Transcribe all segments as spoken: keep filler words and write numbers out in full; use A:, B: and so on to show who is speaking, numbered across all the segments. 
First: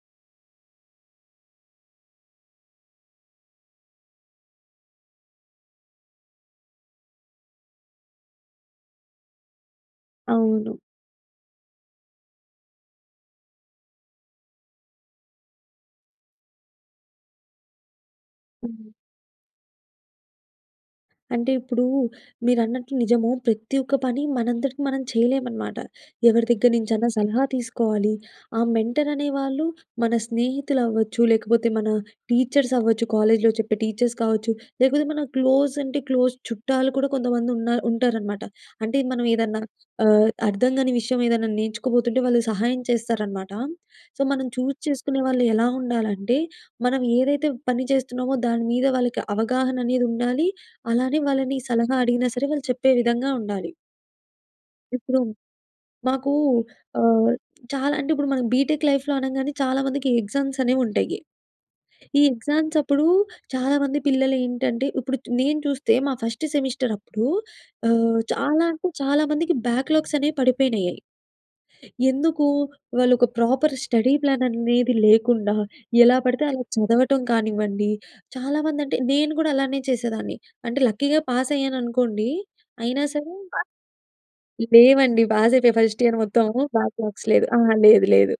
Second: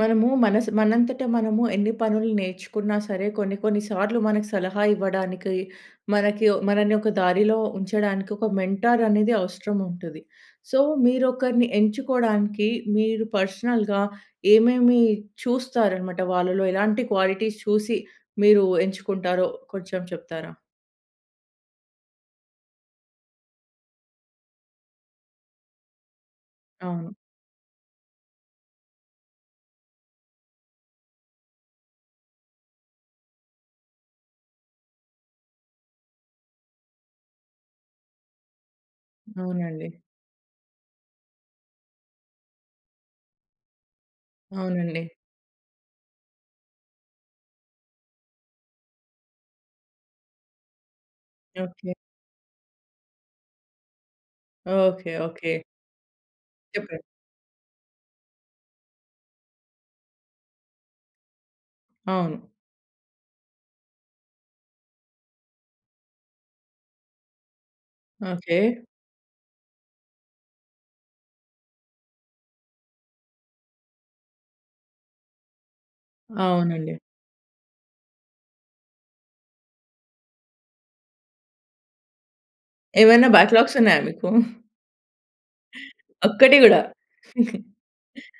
A: మనము మనసు మనంతట, మనము ఎన్ని పనులు నేర్చుకున్నా సరే, కొన్ని కొన్ని సార్లు మనకు సలహా ఇవ్వడానికి, మనకి ఓ మనల్ని ఒక దారిలో ఉంచడానికి ఒక మెంటార్ అనేది అవసరం ఉంటుది.
B: అవును.
A: సో, మీరొకరిని ఎంచుకోవడానికి, మీరు పర్సనల్‌గా ఏమేమి చూస్తారనమాట, వాళ్ళలో ఎలాంటి క్వాలిటీస్ చూసి మీరు
B: హ్మ్.
A: ఎంచుకుంటారో, కొంచెం చెప్తారా?
B: అంటే ఇప్పుడు, మీరన్నట్టు నిజము, ప్రతి ఒక్క పని మనంతటికీ మనం చేయలేమనమాట. ఎవరి దగ్గర నుంచైనా,
A: అవును.
B: సలహా తీసుకోవాలి. ఆ మెంటర్ అనే వాళ్ళు మన స్నేహితులు అవ్వచ్చు, లేకపోతే మన టీచర్స్ అవ్వచ్చు. కాలేజ్‌లో చెప్పే టీచర్స్ కావచ్చు. లేకపోతే మన క్లోజ్ అంటే క్లోజ్ చుట్టాలు కూడా, కొంతమంది ఉన్న ఉంటారనమాట. అంటే, మనం ఏదన్నా
A: అవునండి.
B: ఆహ్, అర్థం కాని విషయం ఏదన్నా, నేర్చుకోబోతుంటే, వాళ్ళు సహాయం చేస్తారనమాట. సో, మనం చూజ్
A: అవునండి.
B: చేసుకునే వాళ్ళు ఎలా ఉండాలంటే, మనం ఏదైతే పని చేస్తున్నామో, దాని మీద వాళ్ళకి అవగాహన అనేది ఉండాలి. అలానే వాళ్ళని
A: ఓకె.
B: సలహా అడిగినా సరే! వాళ్ళు చెప్పే విధంగా ఉండాలి.
A: ఓకె,
B: ఇప్పుడు
A: ఓకె.
B: మాకూ
A: చెప్పండి.
B: ఆహ్, చాలా అంటే ఇప్పుడు, మనం బీటెక్ లైఫ్‌లో అనంగానే చాలా మందికి ఎగ్జామ్స్ అనేవి ఉంటాయి. ఈ
A: అవును.
B: ఎగ్జామ్స్ అప్పుడు, చాలామంది పిల్లలు ఏంటంటే, ఇప్పుడు నేను చు చూస్తే మా ఫస్ట్ సెమిస్టర్ అప్పుడు ఆహ్,
A: ఓకె.
B: చాలా అంటే, చాలా మందికి బ్యాక్‌లాగ్స్ అనేవి పడిపోయినాయయి. ఎందుకు? వాళ్ళు ఒక ప్రాపర్ స్టడీ ప్లాన్ అనేది ఏది లేకుండా, ఎలా పడితే అలా
A: అవునండి.
B: చదవటం కానివ్వండి, చాలా మంది అంటే, నేను కూడా అలానే చేసేదాన్ని. అంటే లక్కీగా పాస్ అయ్యాను అనుకోండి. అయినా
A: ఏవైనా
B: సరే
A: బ్యాక్‌లాగ్స్ ఉన్నాయా మీకు?
B: లేవండి. పాస్ అయిపోయా ఫస్ట్ ఇయర్ మొత్తం
A: ఒక్కటి కూడా?
B: బ్యాక్‌లాగ్స్ లేదు. ఆ! లేదు లేదు.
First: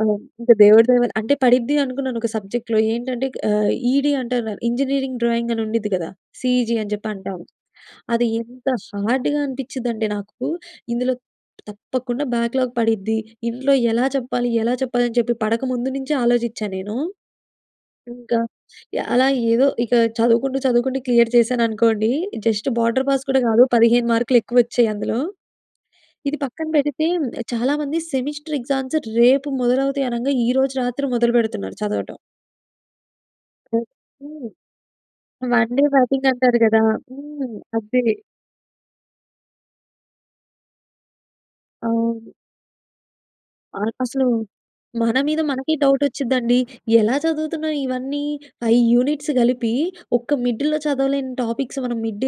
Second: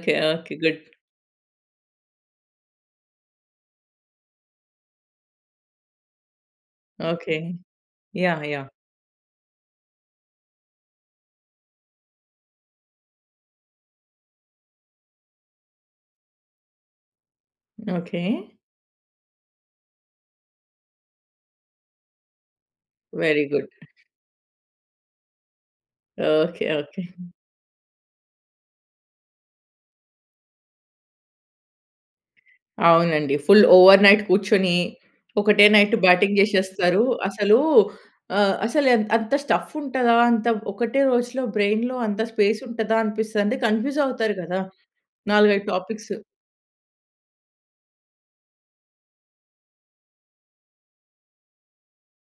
B: ఆ! ఇంకా
A: ఓకె. గుడ్.
B: దేవుడి దయ వాళ్ల అంటే పడిద్ది, అనుకున్నాను ఒక సబ్జెక్ట్‌లో ఏంటంటే ఆహ్, ఈడీ అంటారు. ఇంజనీరింగ్ డ్రాయింగ్ అని ఉండద్ది కదా! సిఇజీ అని చెప్పి
A: ఓకె.
B: అంటాము. అది
A: యాహ్!
B: ఎంత
A: యాహ్!
B: హార్డ్‌గా అనిపించిందంటే నాకు, ఇందులో తప్పకుండా, బ్యాక్‌లాగ్ పడిద్ది. ఇంట్లో ఎలా చెప్పాలి? ఎలా చెప్పాలి? అని చెప్పి పడక ముందు, నుంచే ఆలోచించాను నేను.
A: ఓకె.
B: ఇంకా యాహ్! అలా ఏదో, ఇక చదువుకుంటూ, చదువుకుంటూ క్లియర్ చేశాననుకోండి. జస్ట్ బోర్డర్ పాస్ కూడా
A: వెరీ
B: కాదు.
A: గుడ్.
B: పదిహేను మార్కులు ఎక్కువ వచ్చాయి అందులో. ఇది
A: ఓకె.
B: పక్కన
A: ఓకె.
B: పెడితే, చాలా మంది సెమిస్టర్ ఎక్సా‌మ్స్ రేపు మొదలవుతాయి అనంగా, ఈరోజు రాత్రి మొదలు పెడుతున్నారు, చదవటం.
A: అవునండి. ఫుల్ ఓవర్‌నైట్
B: [unintelligible]
A: కూర్చొని, ఒకటే
B: one‌ day
A: night
B: batting
A: batting
B: అంటారు కదా!
A: చేసేస్తరు.
B: హ్మ్.
A: అసలు
B: అదే.
A: ఆహ్, అసలు, ఎ అంత స్టఫ్ ఉంటదా? అంత ఒకటే రోజులో, బ్రైన్‌లో అంత
B: అవును.
A: స్పేస్ ఉంటదా? అనిపిస్తది. అంటే,
B: ఆ!
A: కన్ఫ్యూజ్
B: అసలు
A: అవుతారు కదా!
B: మన మీద
A: నాలుగైదు
B: మనకే డౌట్
A: టాపిక్స్
B: వచ్చిద్దండి. ఎలా చదువుతున్నాం, ఇవన్నీ? ఫైవ్ యూనిట్స్ కలిపి, ఒక్క మిడ్‌లో చదవలేని టాపిక్స్ మనం మిడ్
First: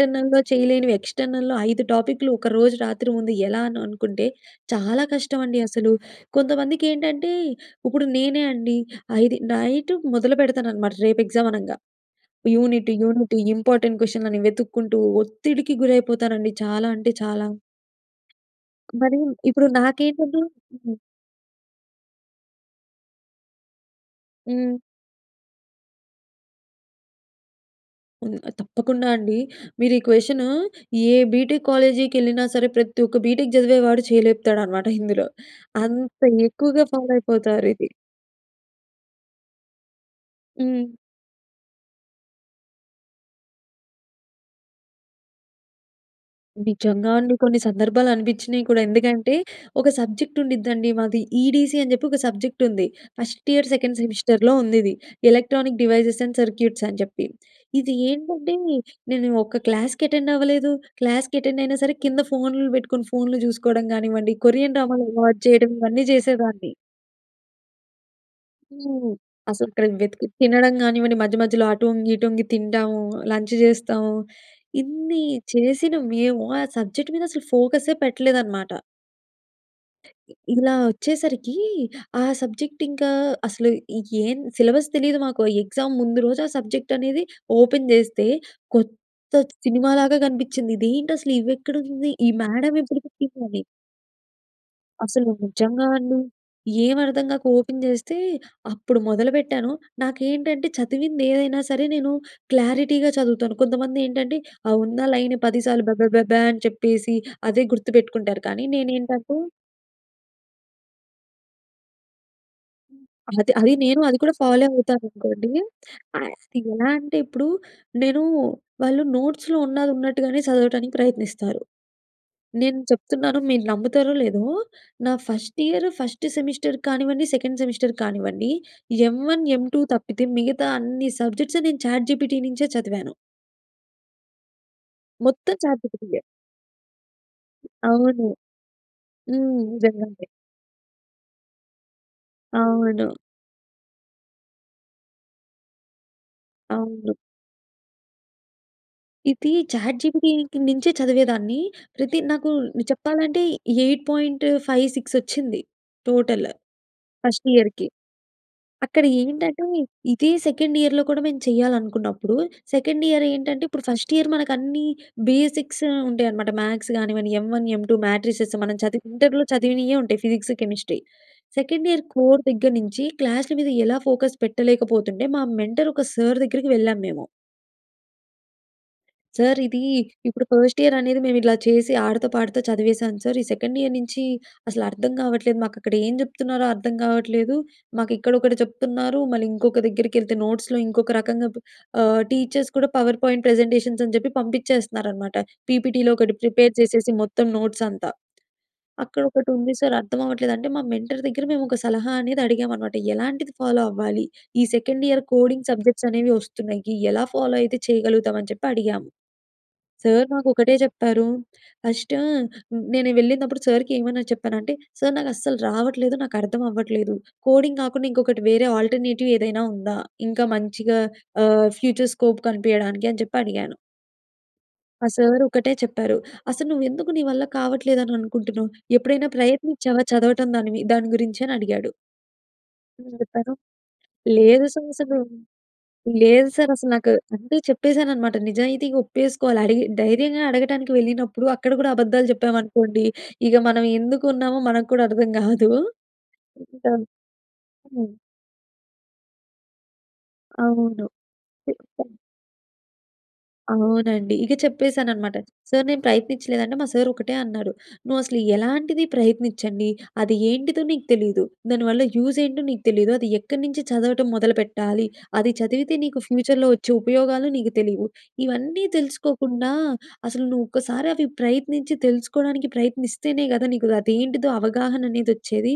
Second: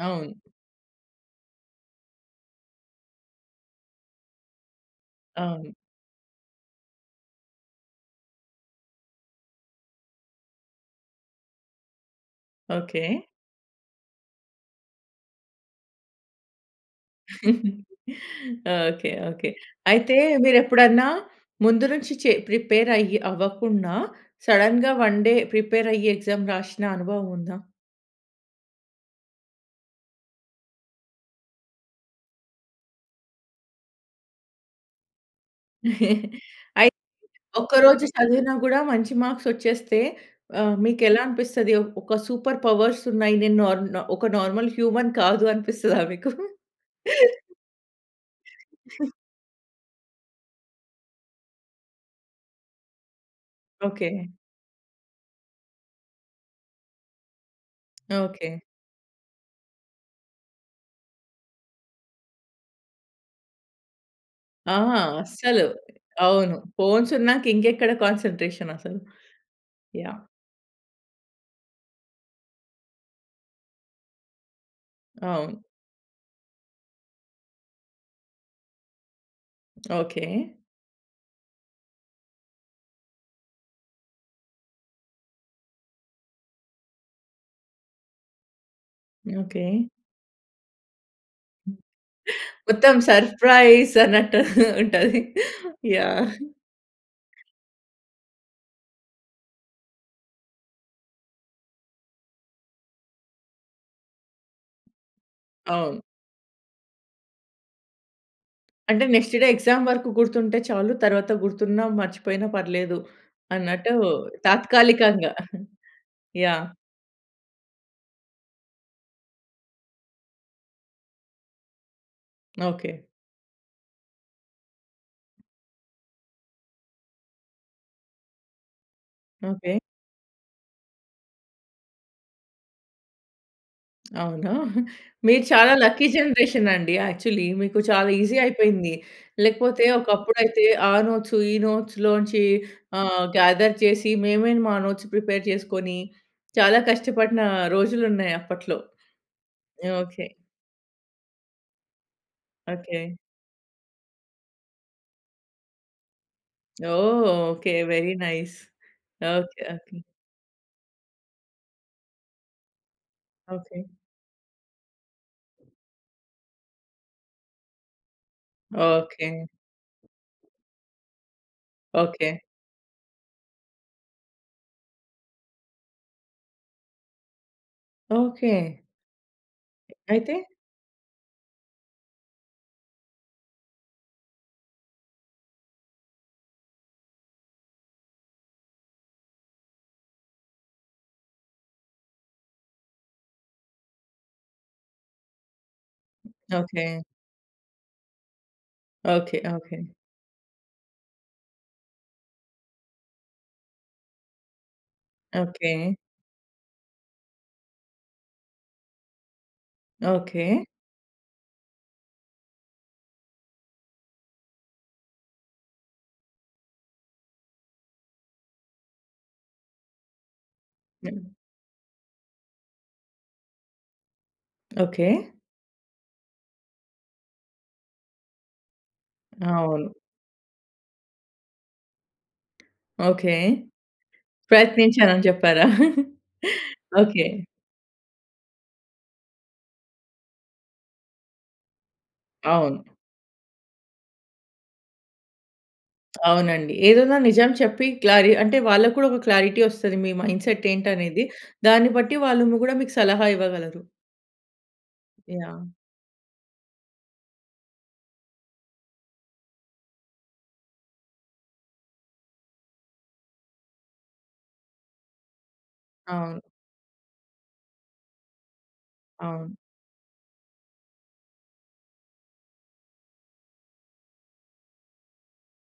A: అవును.
B: చేయలేనివి. ఎక్స్టర్నల్‍లో ఐదు టాపిక్‌లు, ఒక రోజు రాత్రి ముందు ఎలానో అనుకుంటే, చాలా కష్టమండి
A: అవును.
B: అసలు. కొంతమందికి ఏంటంటే, ఇప్పుడు నేనే అండి, ఆ! ఇది నైట్ మొదలు పెడతానన్నమాట, రేపు ఎగ్జామ్ అనంగా. Unit,
A: okay.
B: యూనిట్ ఇంపార్టెంట్ క్వశ్చన్‌లని వెతుక్కుంటూ, ఒత్తిడికి గురైపోతానండి చాలా అంటే చాలా.
A: ఓకె.
B: మరి,
A: ఓకె.
B: ఇప్పుడు
A: అయితే,
B: నాకేంటంటే
A: మీరు
B: హ్మ్.
A: ఎప్పుడన్నా, ముందు నుంచి చె ప్రిపేర్ అయ్యి అవ్వకుండా
B: హ్మ్.
A: సడెన్‌గా వన్‌ డే ప్రిపేర్ అయ్యి ఎగ్జామ్ రాసిన అనుభవం ఉందా?
B: హ్మ్. తప్పకుండా అండి. మీరు ఈ క్వెషనూ ఏ బీటెక్ కాలేజీకెళ్ళినా సరే ప్రతి ఒక్క బీటెక్ చదివేవాడు చేయి లేపుతాడనమాట ఇందులో, అంత ఎక్కువగా
A: అయితే
B: ఫాలో అయిపోతారు
A: ఒక్క
B: ఇది.
A: రోజు చదివినా కూడా మంచి మార్క్స్ వచ్చేస్తే ఆహ్,
B: హ్మ్.
A: మీకు ఎలా అనిపిస్తది? ఒ ఒక సూపర్ పవర్స్ ఉన్నాయి. నేను నార్ నా ఒక నార్మల్ హ్యూమన్ కాదు అనిపిస్తదా మీకు?
B: నిజంగా అండి! కొన్ని సందర్భాలనిపించినాయి కూడ. ఎందుకంటే ఒక సబ్జెక్ట్ ఉండిద్దండి మాది ఈడీసీ అని జెప్పి ఒక సబ్జెక్ట్ ఉంది. First year second
A: okay.
B: సెమిస్టర్‌లో ఉందిది. ఎలక్ట్రానిక్ డివైసెస్ అండ్ సర్క్యూట్స్ అని చెప్పి. ఇది ఏంటంటే
A: ఓకె.
B: నేను ఒక క్లాస్‍‌కెటెండవ్వలేదు, క్లాస్‍‌కెటెండైయినా సరే కింద ఫోన్‌లు బెట్టుకొని, ఫోన్‌లు జూసుకోవడం గానివ్వండి
A: ఆ!
B: కొరియన్ డ్రామాలు అలువటు
A: అస్సలు
B: చేయడం. ఇవన్నీ
A: అవును.
B: జేసేదాన్ని.
A: ఫోన్స్ ఉన్నాక ఇంకెక్కడ కాన్సంట్రేషన్ అసలు.
B: హ్మ్. అసలు
A: యాహ్!
B: [unintelligible] తినడం గానివ్వండి. మధ్య మధ్యలో అటు వొంగి, ఇటు వొంగి తిండం. లంచ్ జేస్తవు. ఇన్నీ
A: అవును.
B: చేసిన మేము ఆ సబ్జెక్ట్ మీద అసలు ఫోకస్సె పెట్టలేదన్నమాట.
A: ఓకె.
B: ఇలా వచ్చేసరికీ ఆ సబ్జెక్ట్ ఇంకా అసలు ఏం సిలబస్ తెలీదు మాకు. ఎగ్జామ్ ముందు రోజు ఆ సబ్జెక్ట్ అనేది ఓపెన్ జేస్తే కొత్త
A: ఓకె.
B: సినిమా లాగా గనిపించింది, ఇదేంటి అసలు ఇవి ఎక్కడుంది! ఈ మేడం
A: మొత్తం
B: ఎప్పుడు చెప్పిందని.
A: సర్‌ప్రైజ్ అన్నట్టు ఉంటది.
B: అసలు నిజంగా అండి.
A: యాహ్!
B: ఏమర్థం గాక ఓపెన్ జేస్తే. అప్పుడు మొదలుపెట్టాను, నాకు ఏంటంటే చదివిందేదైనా సరే నేనూ క్లారిటీగా చదువుతాను. కొంతమంది ఏంటంటే ఆ ఉన్న లైన్ పదిసార్లు
A: అవును.
B: బెబెబెబా అని చెప్పేసి అదే గుర్తుపెట్టుకుంటారు. కానీ
A: అంటే నెక్స్ట్
B: నేనేంటంటే
A: డే ఎగ్జామ్ వరకు గుర్తుంటే చాలు. తర్వాత గుర్తున్నా, మర్చిపోయినా పర్లేదు
B: అదే అది
A: అన్నట్టు
B: నేను, అది కూడా ఫాలో
A: తాత్కాలికంగా.
B: అవుతాననుకోండి. ఆహ్,
A: యాహ్!
B: ఎలా అంటే ఇప్పుడు నేనూ వాళ్ళు నోట్స్‌లో ఉన్నదున్నట్టుగానే సదవటానికి ప్రయత్నిస్తారు. నేను
A: ఓకె.
B: చెప్తున్నాను మీరు నమ్ముతారో లేదో, నా ఫస్ట్ ఇయర్ ఫస్ట్ సెమిస్టర్ కానివ్వండి సెకండ్ సెమిస్టర్ కానివ్వండి. M one M
A: okay.
B: Two తప్పితే మిగతా అన్ని సబ్జెక్ట్స్ నేను చాట్‌జిపిటి నించే చదివాను.
A: అవునా? మీరు
B: మొత్తం
A: చాలా లక్కీ
B: చాట్‌జి‌పిటి‌యే.
A: జనరేషన్ అండి యాక్చువల్లీ మీకు చాలా
B: అవును.
A: ఈజీ అయిపోయింది.
B: హ్మ్.
A: లేకపోతే
B: నిజంగండి.
A: ఒకప్పుడైతే ఆ నోట్సు, ఈ నోట్స్‌లోంచి
B: అవును.
A: ఆహ్, గ్యాదర్ చేసి, మేమే మా నోట్స్‌ ప్రిపేర్ చేసుకొని, చాలా
B: అవును.
A: కష్టపడిన రోజులున్నాయి అప్పట్లో
B: ఇది
A: యాహ్! ఓకే.
B: చాట్‌జి‌పిటి‌కి నుంచే చదివేదాన్ని, ప్రతి నాకు
A: ఓకే.
B: చెప్పాలంటే ఎయిట్ పాయింట్ ఫైవ్ సిక్స్ వచ్చింది. టోటల్
A: ఓహో!
B: First
A: okay.
B: ఇయర్‌‌కి.
A: Very nice.
B: అక్కడ
A: ఓకే.
B: ఏంటంటే
A: ఓకే.
B: ఇదే సెకండ్ ఇయర్‍‌లో కూడా మేము చేయాలనుకున్నప్పుడు, సెకండ్ ఇయర్‍ ఏంటంటే
A: ఓకే.
B: ఇప్పుడు ఫస్ట్ ఇయర్‌ మనకు అన్నీ బేసిక్స్ ఉంటాయన్నమాట. మ్యాథ్స్ కానివ్వండి, M‌ one, M‌ two, matrices మనం చదివి
A: ఓకే.
B: ఇంటర్‍‌లో చదివినయే ఉంటయి. Physics, chemistry. Second year
A: okay.
B: Core దగ్గర నుంచి క్లాస్‌ల మీద ఎలా ఫోకస్ పెట్టలేకపోతుండే, మా మెంటర్ ఒక సార్ దగ్గరికి వెళ్ళాము మేము.
A: ఓకే.
B: సార్ ఇది
A: అయితే?
B: ఇప్పుడు ఫస్ట్ ఇయర్‌ అనేది మేము ఇలా చేసి ఆడతా, పాడతా చదివేసాను సార్. ఈ సెకండ్ ఇయర్‍ నుంచి అసలు అర్థం కావట్లేదు. మాకు అక్కడ ఏం చెప్తున్నారో అర్థం కావట్లేదు. మాకు ఇక్కడొకటి చెప్తున్నారు, మళ్ళీ ఇంకొకి దగ్గరికి ఏళ్తే నోట్స్‌‌లో ఇంకొక రకంగా బు ఆహ్ టీచర్స్ కూడా పవర్ పాయింట్ ప్రజెంటేషన్స్ అని చెప్పి పంపించేస్తున్నారన్నమాట. పీపీటీలో ఒకటి ప్రిపేర్
A: ఓకే.
B: చేసేసి మొత్తం నోట్స్‌ అంతా. అక్కడ
A: ఓకే.
B: ఒకటి ఉంది
A: ఓకే.
B: సార్ అర్థం అవ్వట్లేదు అంటే, మా మెంటార్ దగ్గర మేము ఒక సలహా అనేది అడిగామన్నమాట. ఎలాంటిది ఫాలో అవ్వాలి? ఈ second year coding
A: okay.
B: Subjects అనేవి వస్తున్నాయి, ఎలా ఫాలో అయితే చేయగలుగుతాం అని చెప్పి అడిగాము. సార్ మాకు
A: ఓకే.
B: ఒకటే చెప్పారు. ఫస్ట్ నేను వెళ్ళినప్పుడు సార్‌కి ఏమని చెప్పాను అంటే సార్ నాకు అస్సలు రావట్లేదు, నాకు అర్థం అవ్వట్లేదు. కోడింగ్ కాకుండా ఇంకొకటి వేరే అల్ట్రర్నేటివ్ ఏదైనా ఉందా? ఇంకా మంచిగా
A: హ్మ్.
B: ఆహ్, ఫ్యూచర్ స్కోప్ కనిపియడానికని చెప్పి అడిగాను. ఆ
A: ఓకె.
B: సార్ ఒకటే చెప్పారు. "అసలు నువ్వు ఎందుకు, నీ వల్ల కావట్లేదు, అని అనుకుంటున్నావు. ఎప్పుడైనా
A: అవును.
B: ప్రయత్నించావా? చదవటం దాని మీ దాని గురించి" అని అడిగాడు. నేను
A: ఓకె.
B: చెప్పాను, "లేదు సార్
A: ప్రయత్నించాను
B: అసలు
A: అని చెప్పారా?
B: లేదు సార్ అసలు నాకు"
A: ఓకె.
B: అంటే, చెప్పేసాననమాట. నిజాయితీగా, ఒప్పేసుకోవాలి. అడిగి దైర్యంగా అడగటానికి వెళ్ళినపుడు, అక్కడ కూడా అబద్ధాలు
A: అవును.
B: చెప్పమనుకోండి, ఇగ మనం ఎందుకు ఉన్నామో, మనకు కూడా అర్థం కాదు.
A: అవునండి.
B: [unintelligible]
A: ఏదున్న నిజం చెప్పి
B: హ్మ్.
A: క్లారీ అంటే వాళ్ళకి కూడా ఒక క్లారిటీ వస్తది మీ మైండ్ సెట్ ఏంటి
B: అవును.
A: అనేది దాన్ని
B: చెప్పా.
A: బట్టి, వాళ్ళు ము కూడా మీకు సలహా ఇవ్వగలరు.
B: అవునండి. ఇక చెప్పేసాననమాట.
A: యాహ్!
B: సార్, నేను ప్రయత్నించలేదంటే" మా సార్ ఒకటే అన్నాడు. "నువ్వు అసలు ఎలాంటిది ప్రయత్నించంది, అది ఏంటిదో నీకు తెలీదు. దానివల్ల యూజ్ ఏంటో నీకు తెలీదు. అది ఎక్కడి నుంచి చదవటం మొదలుపెట్టాలి, అది చదివితే నీకు
A: అవును.
B: ఫ్యూచర్‍లో వచ్చే ఉపయోగాలు నీకు తెలియవు. ఇవన్నీ
A: అవును.
B: తెలుసుకోకుండా, అసలు, నువ్వు ఒక్కసారి అవి ప్రయత్నించి, తెలుసుకోవడానికి ప్రయత్నిస్తేనే కదా! నీకు అదేంటిదో, అవగాహన అనేది వచ్చేది.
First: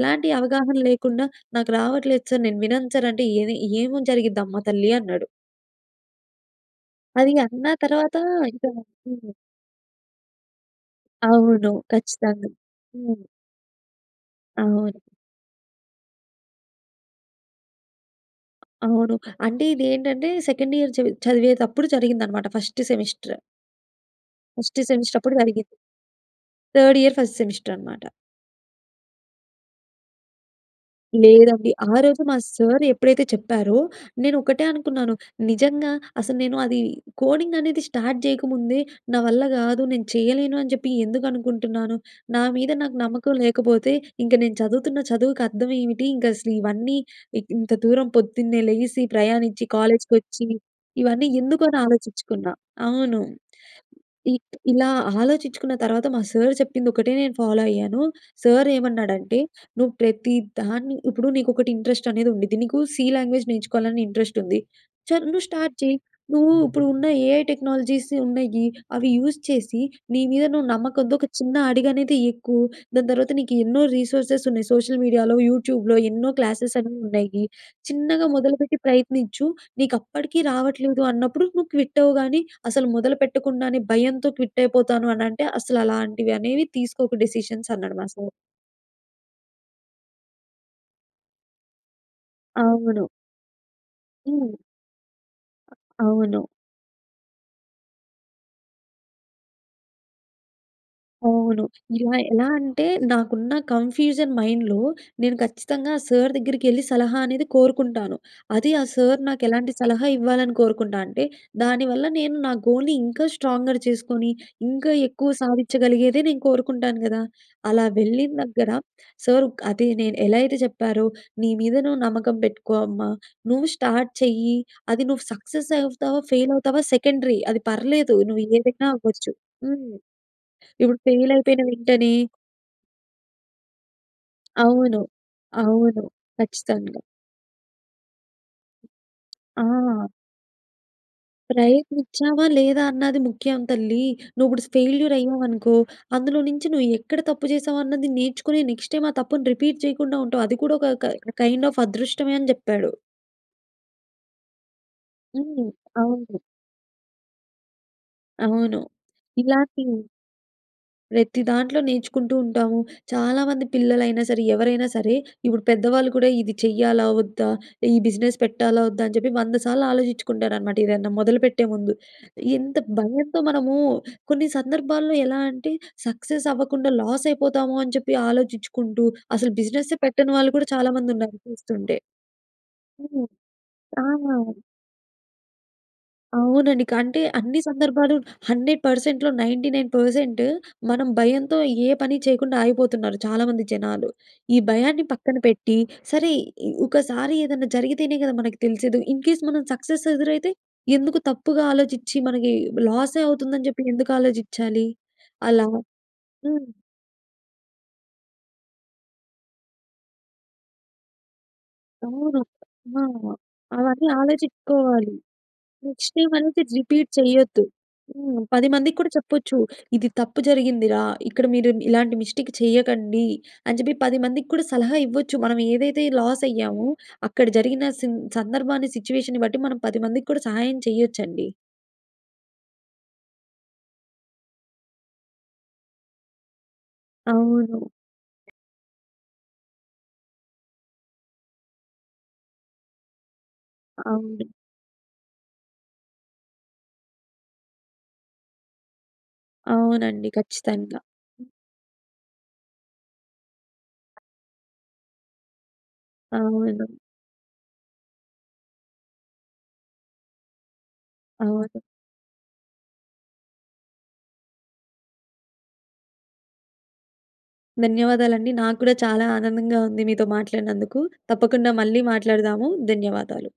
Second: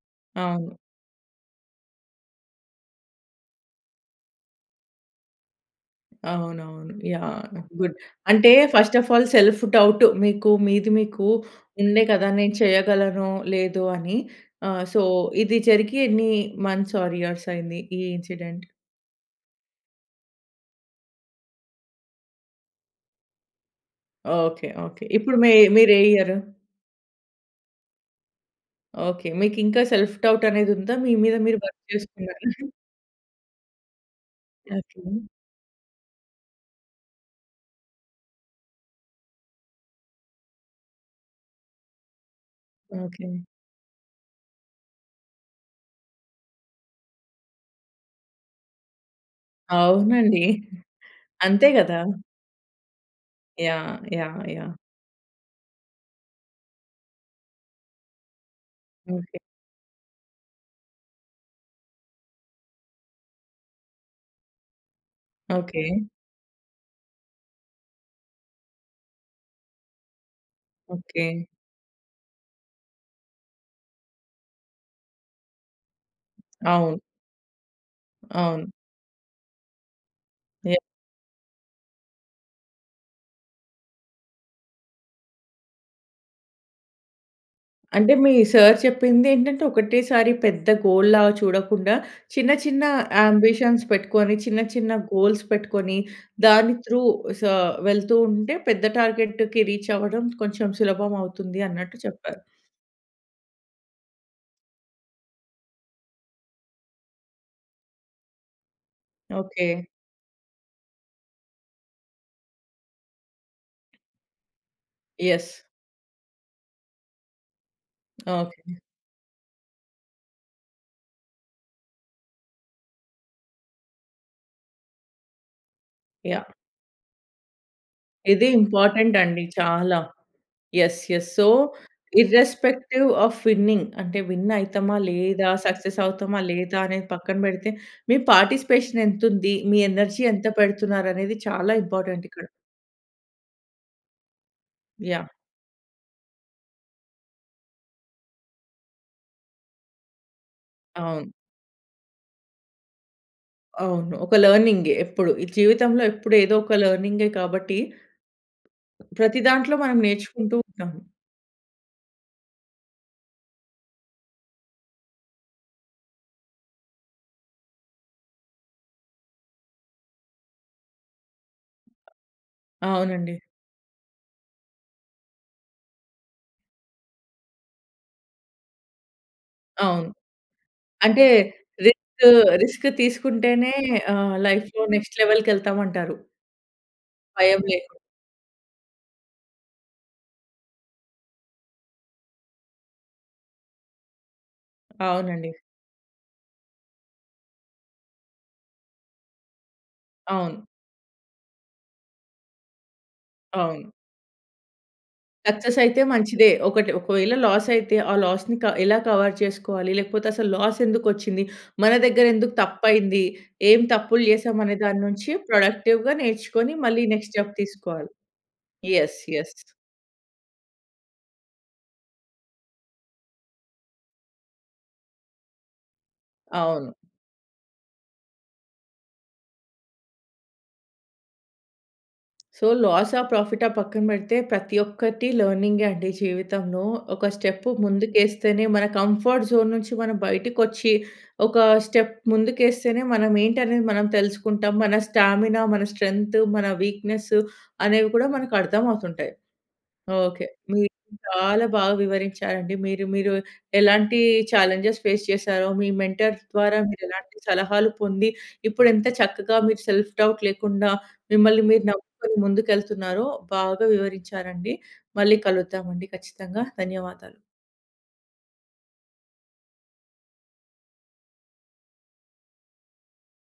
B: ఎలాంటి అవగాహన
A: అవును.
B: లేకుండా, "నాకు రావట్లేదు సార్ నేను వినను సార్ అంటే, ఏది ఏమని జరిగిద్దమ్మా తల్లి" అన్నాడు.
A: అవునవును.
B: అది
A: యాహ్!
B: అన్న
A: గుడ్
B: తరువాత,
A: అంటే,
B: ఇంకా
A: ఫస్ట్ ఆఫ్ ‌ఆల్,
B: హ్మ్.
A: సెల్ఫ్ డౌట్ మీకు మీది మీకు
B: అవును.
A: ఉండే కదా!
B: ఖచ్చితంగా!
A: నేను
B: హ్మ్.
A: చేయగలనో, లేదో అని? ఆహ్,
B: అవును.
A: సో, ఇది జరిగి ఎన్ని మంత్స్, ఆర్ ఇయర్స్ అయింది ఈ ఇన్సిడెంట్.
B: అవును. అంటే, ఇది ఏంటంటే సెకండ్ ఇయర్ చది చదివేటప్పుడు, జరిగిందనమాట first semester.
A: Okay.
B: First
A: okay.
B: Semester అప్పుడు
A: ఇప్పుడు మె
B: జరిగింది.
A: మీరు ఏ year?
B: Third year, first semester అనమాట.
A: ఓకె. మీకు ఇంకా సెల్ఫ్ డౌట్ అనేది ఉందా? మీ మీద మీరు
B: లేదండి.
A: వర్క్
B: ఆ రోజు మా
A: చేసుకున్నారా?
B: సార్ ఎప్పుడైతే చెప్పారో, నేను ఒకటే
A: ఓకె.
B: అనుకున్నాను. నిజంగా అసలు, "నేను అది కోడింగ్ అనేది స్టార్ట్ చేయగముందే నా వల్ల గాదు, నేను చేయ్యలేను" అని చెప్పి ఎందుకు అనుకుంటున్నాను? నా మీద నాకు
A: ఓకె.
B: నమ్మకం లేకపోతే ఇంక నేను చదువుతున్న చదువుకి అర్థం ఏమిటి? ఇంకా అసలు, ఇవన్నీ ఇ ఇంత దూరం పొద్దున్నే లేసి, ప్రయాణించి, కాలేజ్‌
A: అవునండి.
B: కొచ్చి, ఇవన్నీ ఎందుకు?
A: అంతే
B: అని
A: గదా!
B: ఆలోచించుకున్నా. అవును.
A: యాహ్!
B: ఇ
A: యాహ్! యాహ్!
B: ఇలా ఆలోచించుకున్న తర్వాత మా సార్ చెప్పింది, ఒక్కటే నేను ఫాలో అయ్యాను. సార్ ఏమన్నాడంటే,
A: ఓకె.
B: "నువ్వు ప్రతిదాన్ని ఇప్పుడు నీకు ఒకటి ఇంట్రెస్ట్ అనేది ఉండిద్ది. నీకు సి లాంగ్వేజ్ నేర్చుకోవాలని ఇంట్రెస్ట్ ఉంది. చర్ నువ్వు స్టార్ట్ చెయ్యి,
A: ఓకె.
B: నువ్వు ఇప్పుడున్న ఏఐ టెక్నాలజీస్ ఉన్నాయి. అవి యూజ్ చేసి, నీ మీద నువ్వు నమ్మకంతో ఒక
A: ఓకె.
B: చిన్న అడుగనేది ఎక్కు. దాని తర్వాత నీకు ఎన్నో రిసోర్సెస్ ఉన్నాయి. సోషల్ మీడియాలో, యూట్యూబ్‍లో ఎన్నో క్లాసెస్ అనేవి
A: అవును.
B: ఉన్నాయి. చిన్నగా
A: అవును.
B: మొదలుపెట్టి ప్రయత్నిచ్చు. నీకు అప్పటికి
A: ఎ
B: రావట్లేదు అన్నప్పుడు నువ్వు క్విట్ అవ్వు గానీ, అసలు మొదలు పెట్టకుండానే భయంతో క్విట్ అయిపోతాను అని అంటే అసలు అలాంటివి అనేవి తీసుకోకు డిసిషన్స్." అన్నాడు, మా
A: అంటే,
B: సార్.
A: మీ సార్ చెప్పింది ఏంటంటే, "ఒకటేసారి పెద్ద గోల్‌లాగా చూడకుండా, చిన్న చిన్న
B: అవును.
A: యాంబిషన్స్ పెట్టుకొని,
B: హ్మ్.
A: చిన్న చిన్న గోల్స్ పెట్టుకొని,
B: అవును.
A: దాని త్రూ సా వెళ్తూ ఉంటే, పెద్ద టార్గెట్‌కి రీచ్ అవ్వడం కొంచెం సులభం అవుతుంది."
B: అవును.
A: అన్నట్టు
B: ఇలా
A: చెప్పారు.
B: ఎలా అంటే, నాకున్న కన్ఫ్యూజన్ మైండ్‌లో నేను ఖచ్చితంగా సార్ దగ్గరికెళ్ళి, సలహా అనేది కోరుకుంటాను. అది ఆ సార్ నాకు ఎలాంటి
A: ఓకె.
B: సలహా ఇవ్వాలని కోరుకుంటా అంటే, దాని వల్ల నేను నా గోల్‍ని ఇంకా స్ట్రాంగర్ చేసుకొని, ఇంకా ఎక్కువ
A: యస్.
B: సాధించగలిగేదే నేను కోరుకుంటాను గదా! అలా వెళ్ళిన దగ్గర,
A: ఓకె.
B: సార్ అది నేను ఎలా అయితే చెప్పారో, "నీ మీద నువ్వు నమ్మకం పెట్టుకో అమ్మ, నువ్వు స్టార్ట్ చెయ్యి, అది నువ్వు సక్సెస్ అవుతావా?
A: యాహ్!
B: ఫెయిల్ అవుతావా? సెకండరీ. అది పర్లేదు. నువ్వు
A: ఇది
B: ఏదైనా
A: ఇంపార్టెంట్
B: అవ్వచ్చు."
A: అండి
B: హ్మ్.
A: చాలా.
B: ఇప్పుడు
A: యస్, యస్.
B: ఫెయిల్
A: సో
B: అయిపోయిన వెంటనే
A: ఇ‌ర్‌రెస్పెక్టీవ్ ఆఫ్ విన్నింగ్ అంటే, విన్ అయతమా?
B: అవును.
A: లేదా? సక్సెస్
B: అవును.
A: అవుతామా? లేదా?
B: ఖచ్చితంగా.
A: అనేది పక్కన పెడితే, మీ పార్టిసిపేషన్ ఎంతుంది? మీ
B: ఆ!
A: ఎనర్జీ ఎంత పెడుతున్నారు? అనేది చాలా ఇంపార్టెంట్ ఇక్కడ.
B: "ప్రయత్నిచ్చావా లేదా అన్నది ముఖ్యం తల్లి. నువ్వు ఇప్పుడు ఫెయిల్యూర్
A: యాహ్!
B: అయ్యావనుకో, అందులో నుంచి నువ్వు ఎక్కడ తప్పు చేసావు అన్నది నేర్చుకొని, నెక్స్ట్ టైమ్ ఆ తప్పుని రిపీట్ చేయకుండా ఉంటావు. అది కూడా ఒక క
A: అవును.
B: కైండ్ ఆఫ్ అదృష్టమే" అని చెప్పాడు.
A: అవును. ఒక లెర్నింగే ఎప్పుడు. ఈ
B: హ్మ్.
A: జీవితంలో ఎప్పుడు
B: అవును.
A: ఏదో ఒక లెర్నింగే కాబట్టి
B: అవును.
A: ప్రతి దాంట్లో
B: ఇలాంటి
A: మనం నేర్చుకుంటూ ఉంటాము.
B: ప్రతి దాంట్లో నేర్చుకుంటూ ఉంటాము. చాలా మంది పిల్లలైనా సరే ఎవరైనా సరే, ఇప్పుడు పెద్దవాళ్ళు కూడా ఇది చేయ్యాలా? వద్దా? ఈ బిజినెస్ పెట్టాలా? వద్దా? అని చెప్పి వంద సార్లు ఆలోచించుకుంటారు అన్నమాట ఏదైనా మొదలుపెట్టే ముందు. ఎంత
A: అవునండి.
B: భయంతో మనము కొన్ని సందర్భాల్లో ఎలా అంటే సక్సెస్ అవ్వకుండా లాస్ అయిపోతామో అని చెప్పి ఆలోచిచుకుంటూ అసలు బిజినెసే
A: అవును.
B: పెట్టని వాళ్ళు కూడా చాలా మంది
A: అంటే
B: ఉన్నారు చూస్తుంటే.
A: రిస్క్ రిస్క్
B: హ్మ్.
A: తీసుకుంటేనే
B: ఆ!
A: ఆహ్, లైఫ్‌లో నెక్స్ట్ లెవెల్‌కెళ్తాము అంటారు.
B: అవునండి. కంటే అన్ని
A: భయం లేకుండా.
B: సందర్భాలు హండ్రెడ్ పర్సెంట్‌లో నైన్టీ నైన్ పర్సెంట్ మనం భయంతో ఏ పని చేయకుండా ఆగిపోతున్నారు చాలామంది జనాలు. ఈ భయాన్ని పక్కన
A: అవునండి.
B: పెట్టి సరే ఇ ఒకసారి ఏదైనా జరిగితేనే కదా మనకి తెలిసేది. ఇన్‌కేస్ మనం సక్సెస్ ఎదురైతే?
A: అవును.
B: ఎందుకు తప్పుగా ఆలోచిచి మనకి లాసే అవుతుందని చెప్పి
A: అవును.
B: ఎందుకు ఆలోచించాలి? అలా
A: సక్సెస్ అయితే మంచిదే.
B: హ్మ్.
A: ఒకటి ఒకవేళ లాస్ అయితే ఆ లాస్‌ని కవ ఎలా కవర్ చేసుకోవాలి? లేకపోతే అసలు లాస్ ఎందుకు వచ్చింది? మన దగ్గర
B: అవును.
A: ఎందుకు
B: ఆ!
A: తప్పైంది? ఏం
B: అవన్నీ
A: తప్పులు చేసాం? అనే
B: ఆలోచించుకోవాలి.
A: దాన్నుంచి
B: నెక్స్ట్
A: ప్రొడక్టివ్‌గా
B: టైమ్ అనేది
A: నేర్చుకొని మళ్ళీ
B: రిపీట్
A: నెక్స్ట్ స్టెప్
B: చేయొద్దు.
A: తీసుకోవాలి.
B: హ్మ్, పది మందికి కూడా
A: యెస్. యెస్.
B: చెప్పొచ్చు. ఇది తప్పు జరిగిందిరా! ఇక్కడ మీరు ఇలాంటి మిస్టేక్ చేయకండి. అని చెప్పి పది మందికి కూడా సలహా ఇవ్వచ్చు. మనం ఏదైతే లాస్
A: అవును.
B: అయ్యామో అక్కడ జరిగిన సిం సందర్భాన్ని సిట్యుయేషన్‌ని బట్టి మనం పది మందికి కూడా సహాయం చేయొచ్చండి.
A: సో లాసా? ప్రాఫిటా? పక్కన పెడితే ప్రతి ఒక్కటి లెర్నింగే అండి జీవితంలో. ఒక స్టెప్
B: అవును.
A: ముందుకెస్తేనే మన కంఫర్ట్ జోన్ నుంచి మనం బయటికొచ్చి, ఒక స్టెప్ ముందుకేస్తేనే మనం ఏంటనేది మనం
B: అవును.
A: తెలుసుకుంటాం. మన స్టామినా, మన స్ట్రెంత్, మన వీక్నెస్, అనేవి కూడా మనకు అర్థం అవుతుంటాయి.
B: అవునండి.
A: ఓకె. మీరు
B: ఖచ్చితంగా.
A: చాలా బాగా వివరించారండి. మీరు మీరు ఎలాంటి ఛాలెంజెస్ ఫేస్ చేశారో, మీ మెంటర్స్ ద్వారా
B: అవునండి.
A: మీరు ఎలాంటి సలహాలు పొంది, ఇప్పుడు ఎంత చక్కగా మీరు సెల్ఫ్‌‌డౌట్ లేకుండా, మిమ్మల్ని
B: అవును.
A: మీరు నమ్ముకుని ముందుకెళ్తున్నారో బాగా వివరించారండి. మళ్ళీ కలుద్దామండి, ఖచ్చితంగా. ధన్యవాదాలు.
B: ధన్యవాదాలండీ. నాకు కూడా చాలా ఆనందంగా ఉంది మీతో మాట్లాడినందుకు. తప్పకుండా మళ్ళీ మాట్లాడుదాము. ధన్యవాదాలు.